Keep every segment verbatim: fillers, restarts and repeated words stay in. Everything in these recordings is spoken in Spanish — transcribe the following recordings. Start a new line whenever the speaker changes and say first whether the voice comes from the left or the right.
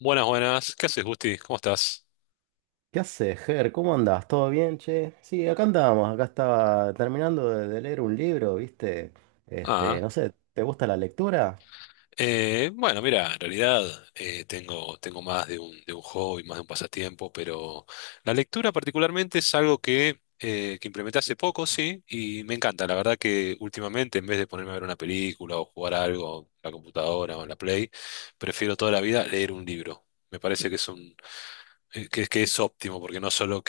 left: Buenas, buenas. ¿Qué haces, Gusti? ¿Cómo estás?
right: ¿Qué haces, Ger? ¿Cómo andás? ¿Todo bien, che? Sí, acá andábamos, acá estaba terminando de, de leer un libro, ¿viste? Este,
left: Ah,
right: no sé, ¿te gusta la lectura?
left: eh, bueno, mira, en realidad eh, tengo, tengo más de un, de un hobby, más de un pasatiempo, pero la lectura particularmente es algo que, eh, que implementé hace poco, sí, y me encanta. La verdad que últimamente, en vez de ponerme a ver una película o jugar algo en la computadora o en la Play, prefiero toda la vida leer un libro. Me parece que es un, eh, que, que es óptimo, porque no solo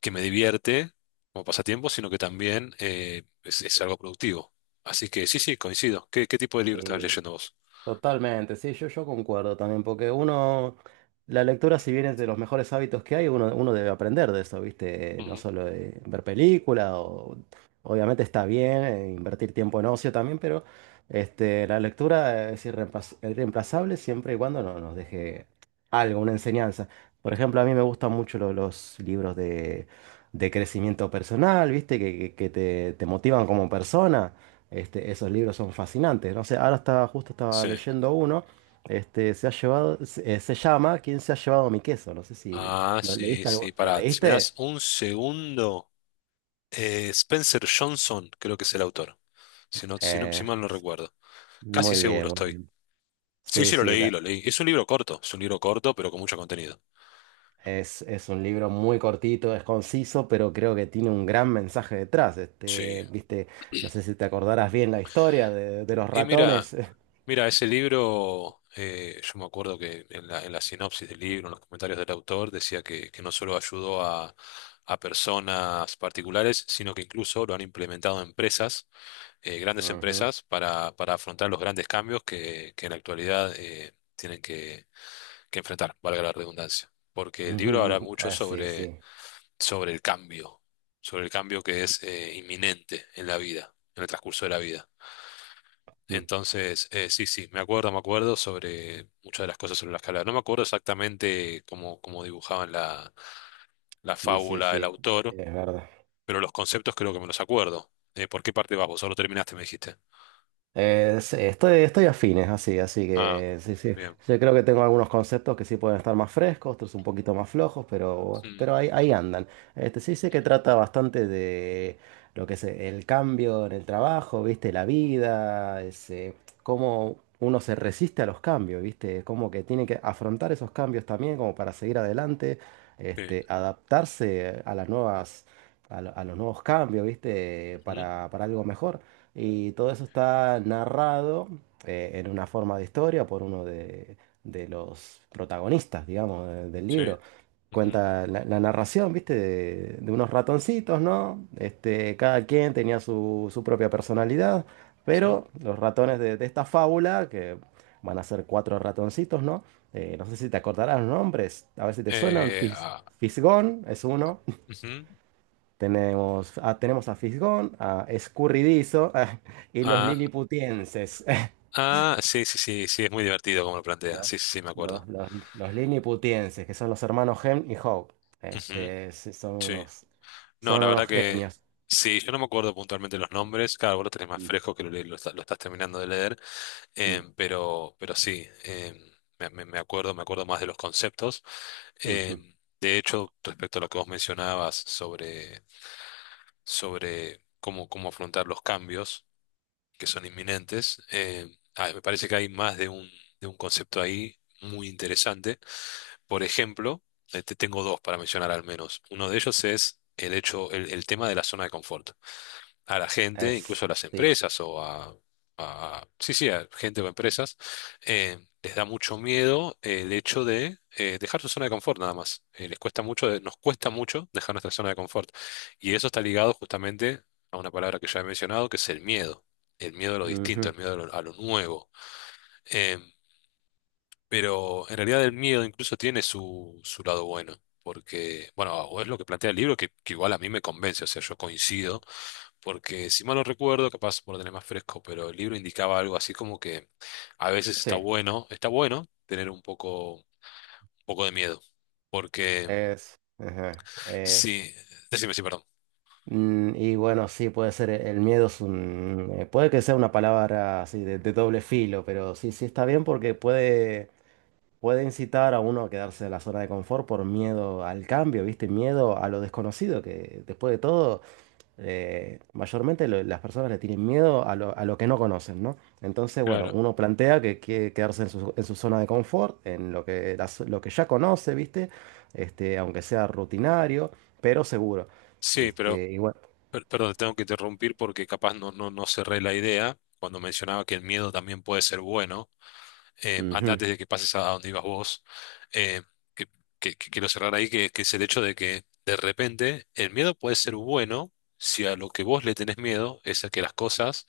left: que me divierte como pasatiempo, sino que también eh, es, es algo productivo. Así que sí, sí, coincido. ¿Qué, qué tipo de libro estás
right: Sí.
left: leyendo vos?
right: Totalmente, sí, yo, yo concuerdo también, porque uno, la lectura si bien es de los mejores hábitos que hay, uno, uno debe aprender de eso, ¿viste? No
left: Ujú.
right: solo de ver película, o, obviamente está bien eh, invertir tiempo en ocio también, pero este, la lectura es irreemplaz- irreemplazable siempre y cuando no, nos deje algo, una enseñanza. Por ejemplo, a mí me gustan mucho lo- los libros de, de crecimiento personal, ¿viste? Que, que- que te, te motivan como persona. Este, esos libros son fascinantes. No sé, ahora estaba, justo estaba
left: Sí.
right: leyendo uno. Este, se ha llevado, se, eh, se llama ¿Quién se ha llevado mi queso? No sé si
left: Ah,
right: lo
left: sí,
right: leíste algo-
left: sí.
right: ¿Lo
left: Pará, si me
right: leíste?
left: das un segundo, eh, Spencer Johnson creo que es el autor. Si no, si no, si
right: Eh,
left: mal no recuerdo. Casi
right: muy bien,
left: seguro
right: muy
left: estoy.
right: bien.
left: Sí,
right: Sí,
left: sí, lo
right: sí,
left: leí,
right: la-
left: lo leí. Es un libro corto, es un libro corto, pero con mucho contenido.
right: es, es un libro muy cortito, es conciso, pero creo que tiene un gran mensaje detrás.
left: Sí.
right: Este, viste, no sé si te acordarás bien la historia de, de los
left: Y mira,
right: ratones.
left: Mira, ese libro, eh, yo me acuerdo que en la, en la sinopsis del libro, en los comentarios del autor, decía que, que no solo ayudó a, a personas particulares, sino que incluso lo han implementado empresas, eh, grandes
right: Ujú.
left: empresas, para, para afrontar los grandes cambios que, que en la actualidad eh, tienen que, que enfrentar, valga la redundancia. Porque el libro habla mucho
right: Ah, sí,
left: sobre,
right: sí.
left: sobre el cambio, sobre el cambio que es eh, inminente en la vida, en el transcurso de la vida.
right: Mm,
left: Entonces, eh, sí, sí, me acuerdo, me acuerdo sobre muchas de las cosas sobre la escala. No me acuerdo exactamente cómo, cómo dibujaban la, la
right: Sí, sí,
left: fábula el
right: sí.
left: autor,
right: Es verdad.
left: pero los conceptos creo que me los acuerdo. Eh, ¿por qué parte vas vos? Solo terminaste, me dijiste.
right: Eh, sí, estoy, estoy afines, así, así
left: Ah,
right: que sí, sí.
left: bien.
right: Yo creo que tengo algunos conceptos que sí pueden estar más frescos, otros un poquito más flojos, pero,
left: Mm,
right: pero ahí, ahí andan. Este, sí sé que trata bastante de lo que es el cambio en el trabajo, viste, la vida, es, eh, cómo uno se resiste a los cambios, viste, como que tiene que afrontar esos cambios también como para seguir adelante,
left: sí,
right: este, adaptarse a las nuevas, a, lo- a los nuevos cambios, viste,
left: ujú,
right: para, para algo mejor. Y todo eso está narrado eh, en una forma de historia por uno de, de los protagonistas, digamos, de- del
left: sí,
right: libro.
left: ujú,
right: Cuenta la, la narración, ¿viste? De, de unos ratoncitos, ¿no? Este, cada quien tenía su, su propia personalidad,
left: ujú.
right: pero los ratones de, de esta fábula, que van a ser cuatro ratoncitos, ¿no? Eh, no sé si te acordarás los nombres, a ver si te suenan.
left: Eh,
right: Fis-
left: ah,
right: Fisgón es uno.
left: ujú,
right: Tenemos a, tenemos a Fisgón, a Escurridizo y los
left: ah,
right: Lilliputienses.
left: ah, sí, sí, sí, sí, es muy divertido como lo plantea.
right: Los,
left: Sí, sí, sí, me
right: los,
left: acuerdo.
right: los- los Lilliputienses, que son los hermanos Hem y Hope.
left: Ujú,
right: Este, sí, son
left: sí,
right: unos,
left: no,
right: son
left: la verdad
right: unos
left: que
right: genios.
left: sí, yo no me acuerdo puntualmente los nombres, claro, vos lo tenés más
right: Mm,
left: fresco que lo, le- lo está- lo estás terminando de leer,
right: mm,
left: em, pero, pero sí, em, me, me- me acuerdo, me acuerdo más de los conceptos.
right: ujú.
left: Em, de hecho, respecto a lo que vos mencionabas sobre, sobre cómo, cómo afrontar los cambios que son inminentes, em, ah, me parece que hay más de un, de un concepto ahí muy interesante. Por ejemplo, eh, te tengo dos para mencionar al menos. Uno de ellos es el hecho, el, el tema de la zona de confort a la gente, incluso
right: Es,
left: a las
right: sí.
left: empresas o a, a- sí, sí, a gente o empresas, eh, les da mucho miedo eh, el hecho de eh, dejar su zona de confort nada más. Eh, les cuesta mucho, de- nos cuesta mucho dejar nuestra zona de confort. Y eso está ligado justamente a una palabra que ya he mencionado, que es el miedo. El miedo a lo distinto,
right: Ujú,
left: el miedo a lo, a lo nuevo. Em, pero en realidad el miedo incluso tiene su, su lado bueno, porque, bueno, o es lo que plantea el libro que, que igual a mí me convence, o sea, yo coincido, porque si mal no recuerdo, capaz por tener más fresco, pero el libro indicaba algo así como que a veces está
right: sí,
left: bueno, está bueno tener un poco, un poco de miedo, porque
right: es, ajá, es.
left: sí, decime, sí, perdón.
right: Mm, Y bueno, sí, puede ser, el miedo es un, eh, puede que sea una palabra así de, de doble filo, pero sí, sí está bien porque puede puede incitar a uno a quedarse en la zona de confort por miedo al cambio, ¿viste? Miedo a lo desconocido, que después de todo, eh, mayormente lo- las personas le tienen miedo a lo, a lo que no conocen, ¿no? Entonces, bueno,
left: Claro.
right: uno plantea que quiere quedarse en su, en su zona de confort, en lo que, la zo- lo que ya conoce, ¿viste? Este, aunque sea rutinario, pero seguro.
left: Sí, pero,
right: Este, y bueno,
left: per- perdón, te tengo que interrumpir porque capaz no, no, no cerré la idea cuando mencionaba que el miedo también puede ser bueno eh, an-
right: ujú,
left: antes de que pases a, donde ibas vos, eh, que, que- que quiero cerrar ahí, que, que es el hecho de que de repente el miedo puede ser bueno si a lo que vos le tenés miedo es a que las cosas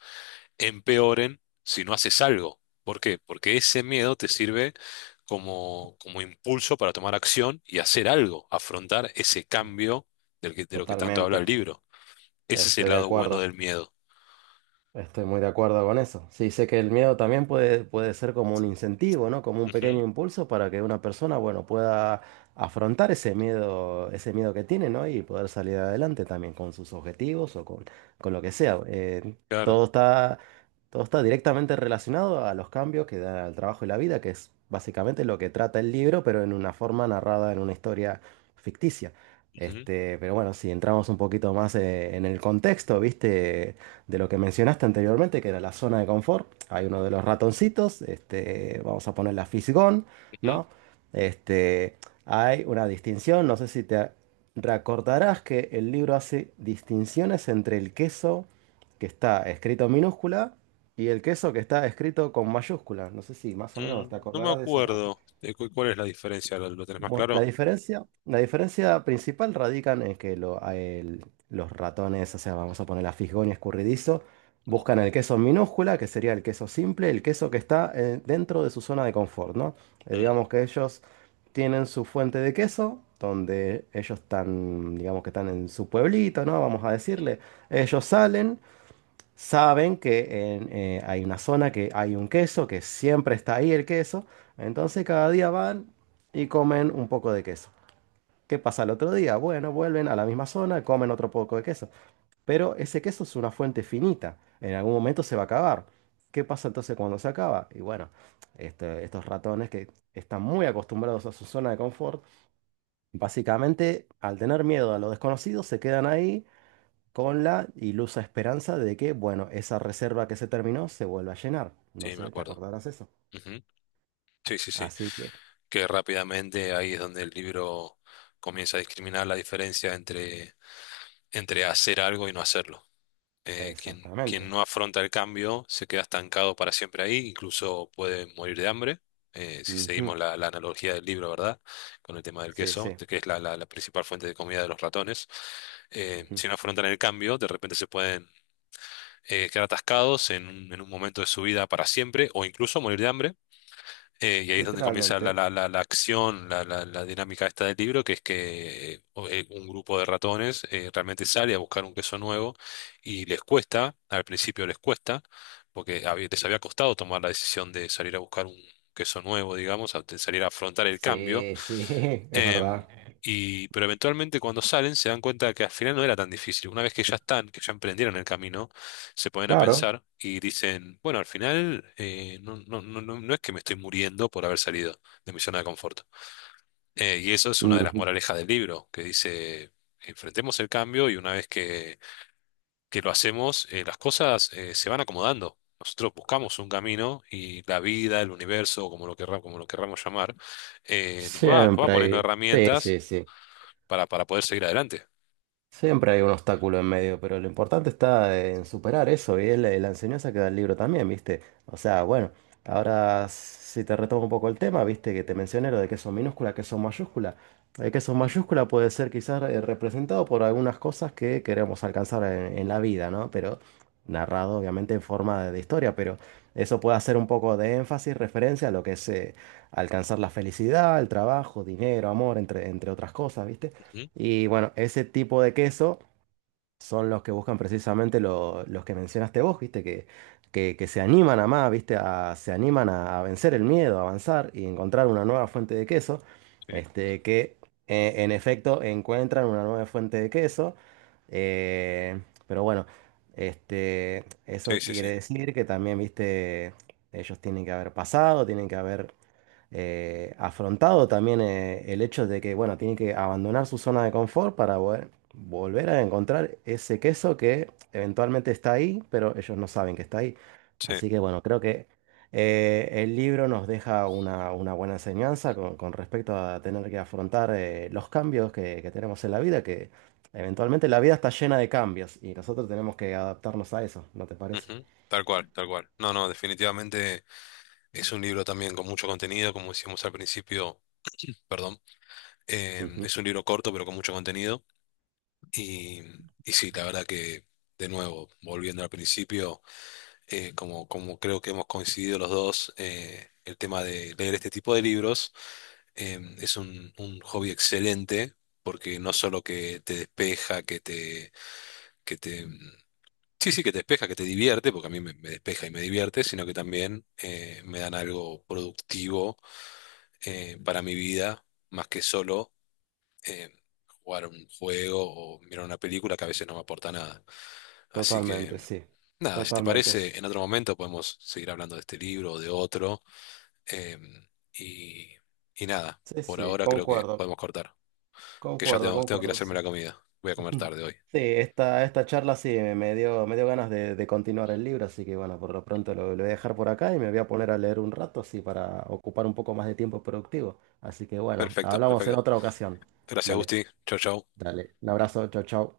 left: empeoren si no haces algo. ¿Por qué? Porque ese miedo te sirve como, como impulso para tomar acción y hacer algo, afrontar ese cambio del que, de lo que tanto habla el
right: totalmente,
left: libro. Ese es el
right: estoy de
left: lado bueno
right: acuerdo.
left: del miedo.
right: Estoy muy de acuerdo con eso. Sí, sé que el miedo también puede, puede ser como un incentivo, ¿no? Como un
left: Ujú,
right: pequeño impulso para que una persona, bueno, pueda afrontar ese miedo, ese miedo que tiene, ¿no? Y poder salir adelante también con sus objetivos o con, con lo que sea. Eh,
left: claro.
right: todo está, todo está directamente relacionado a los cambios que da el trabajo y la vida, que es básicamente lo que trata el libro, pero en una forma narrada en una historia ficticia.
left: Ujú,
right: Este, pero bueno, si entramos un poquito más eh, en el contexto, ¿viste? De lo que mencionaste anteriormente, que era la zona de confort. Hay uno de los ratoncitos, este, vamos a poner la Fisgón,
left: ujú.
right: ¿no? Este, hay una distinción, no sé si te recordarás que el libro hace distinciones entre el queso que está escrito en minúscula y el queso que está escrito con mayúscula. No sé si más o menos te
left: Mm, no me
right: acordarás de esa parte.
left: acuerdo. Eh, cu- ¿Cuál es la diferencia? ¿Lo, lo tenés más
right: Bueno, la
left: claro?
right: diferencia, la diferencia principal radica en que lo- a el- los ratones, o sea, vamos a poner la fisgonia escurridizo,
left: Mm,
right: buscan el queso en minúscula, que sería el queso simple, el queso que está eh, dentro de su zona de confort, ¿no? Eh,
left: mm,
right: digamos que ellos tienen su fuente de queso, donde ellos están, digamos que están en su pueblito, ¿no? Vamos a decirle, ellos salen. Saben que en, eh, hay una zona que hay un queso, que siempre está ahí el queso. Entonces cada día van y comen un poco de queso. ¿Qué pasa el otro día? Bueno, vuelven a la misma zona, comen otro poco de queso. Pero ese queso es una fuente finita. En algún momento se va a acabar. ¿Qué pasa entonces cuando se acaba? Y bueno, este- estos ratones que están muy acostumbrados a su zona de confort, básicamente al tener miedo a lo desconocido, se quedan ahí con la ilusa esperanza de que, bueno, esa reserva que se terminó se vuelva a llenar. No
left: sí, me
right: sé, ¿te
left: acuerdo.
right: acordarás eso?
left: Ujú. Sí, sí, sí.
right: Así que,
left: Que rápidamente ahí es donde el libro comienza a discriminar la diferencia entre, entre hacer algo y no hacerlo. Eh, quien, quien
right: exactamente.
left: no afronta el cambio se queda estancado para siempre ahí, incluso puede morir de hambre. Eh, si
right: Ujú,
left: seguimos la, la analogía del libro, ¿verdad? Con el tema del
right: sí,
left: queso,
right: sí.
left: de que es la, la la principal fuente de comida de los ratones eh,
right: Ujú,
left: si no afrontan el cambio, de repente se pueden eh, quedar atascados en, un en un momento de su vida para siempre o incluso morir de hambre. Eh, y ahí es donde comienza la,
right: literalmente.
left: la- la- la acción, la, la- la dinámica esta del libro, que es que eh, o- eh, un grupo de ratones eh, realmente sale a buscar un queso nuevo y les cuesta, al principio les cuesta, porque había- les había costado tomar la decisión de salir a buscar un queso nuevo, digamos, a- de salir a afrontar el cambio.
right: Sí, sí, es
left: Em,
right: verdad.
left: y, pero eventualmente cuando salen se dan cuenta que al final no era tan difícil. Una vez que ya están, que ya emprendieron el camino, se ponen a
right: Claro.
left: pensar y dicen, bueno, al final eh, no, no, no, no no es que me estoy muriendo por haber salido de mi zona de confort. Eh, y eso es una de las
right: Ujú,
left: moralejas del libro, que dice, enfrentemos el cambio y una vez que, que lo hacemos, eh, las cosas eh, se van acomodando. Nosotros buscamos un camino y la vida, el universo, como lo querramos, como lo querramos llamar, eh, nos va, nos va
right: siempre
left: poniendo
right: hay. Sí,
left: herramientas
right: sí, sí.
left: para, para poder seguir adelante.
right: Siempre hay un obstáculo en medio, pero lo importante está en superar eso y es la, la enseñanza que da el libro también, ¿viste? O sea, bueno, ahora si te retomo un poco el tema, ¿viste? Que te mencioné lo de que son minúscula, que son mayúscula. El que son
left: Mm.
right: mayúscula puede ser quizás eh, representado por algunas cosas que queremos alcanzar en, en la vida, ¿no? Pero narrado obviamente en forma de, de historia, pero eso puede hacer un poco de énfasis, referencia a lo que es eh, alcanzar la felicidad, el trabajo, dinero, amor, entre, entre otras cosas, ¿viste?
left: Ujú.
right: Y bueno, ese tipo de queso son los que buscan precisamente lo- los que mencionaste vos, ¿viste? Que, que, que se animan a más, ¿viste? A, se animan a, a vencer el miedo, a avanzar y encontrar una nueva fuente de queso.
left: Sí,
right: Este, que eh, en efecto encuentran una nueva fuente de queso. eh, pero bueno, este,
left: sí,
right: eso
left: sí, sí.
right: quiere decir que también, ¿viste? Ellos tienen que haber pasado, tienen que haber eh, afrontado también eh, el hecho de que, bueno, tiene que abandonar su zona de confort para vo- volver a encontrar ese queso que eventualmente está ahí, pero ellos no saben que está ahí.
left: Sí.
right: Así que, bueno, creo que eh, el libro nos deja una, una buena enseñanza con, con respecto a tener que afrontar eh, los cambios que, que tenemos en la vida, que eventualmente la vida está llena de cambios y nosotros tenemos que adaptarnos a eso, ¿no te parece?
left: Ujú. Tal cual, tal cual. No, no, definitivamente es un libro también con mucho contenido, como decíamos al principio, perdón. Eh,
right: Ujú.
left: es un libro corto, pero con mucho contenido. Y, y sí, la verdad que, de nuevo, volviendo al principio, eh, como, como creo que hemos coincidido los dos, eh, el tema de leer este tipo de libros em, es un, un hobby excelente porque no solo que te despeja, que te, que te sí, sí, que te despeja, que te divierte, porque a mí me, me despeja y me divierte, sino que también eh, me dan algo productivo eh, para mi vida, más que solo eh, jugar un juego o mirar una película que a veces no me aporta nada. Así
right: Totalmente,
left: que,
right: sí.
left: nada, si te
right: Totalmente, sí.
left: parece, en otro momento podemos seguir hablando de este libro o de otro. eh, y, y nada,
right: Sí,
left: por
right: sí,
left: ahora creo que
right: concuerdo.
left: podemos cortar, que ya
right: Concuerdo,
left: tengo, tengo que ir a
right: concuerdo.
left: hacerme
right: Sí,
left: la comida. Voy a comer tarde hoy.
right: sí, esta, esta charla sí me me dio, me dio ganas de, de continuar el libro, así que bueno, por lo pronto lo, lo voy a dejar por acá y me voy a poner a leer un rato, así para ocupar un poco más de tiempo productivo. Así que bueno,
left: Perfecto,
right: hablamos en
left: perfecto.
right: otra ocasión.
left: Gracias,
right: Dale,
left: Gusti. Chau, chau.
right: dale. Un abrazo, chao, chao.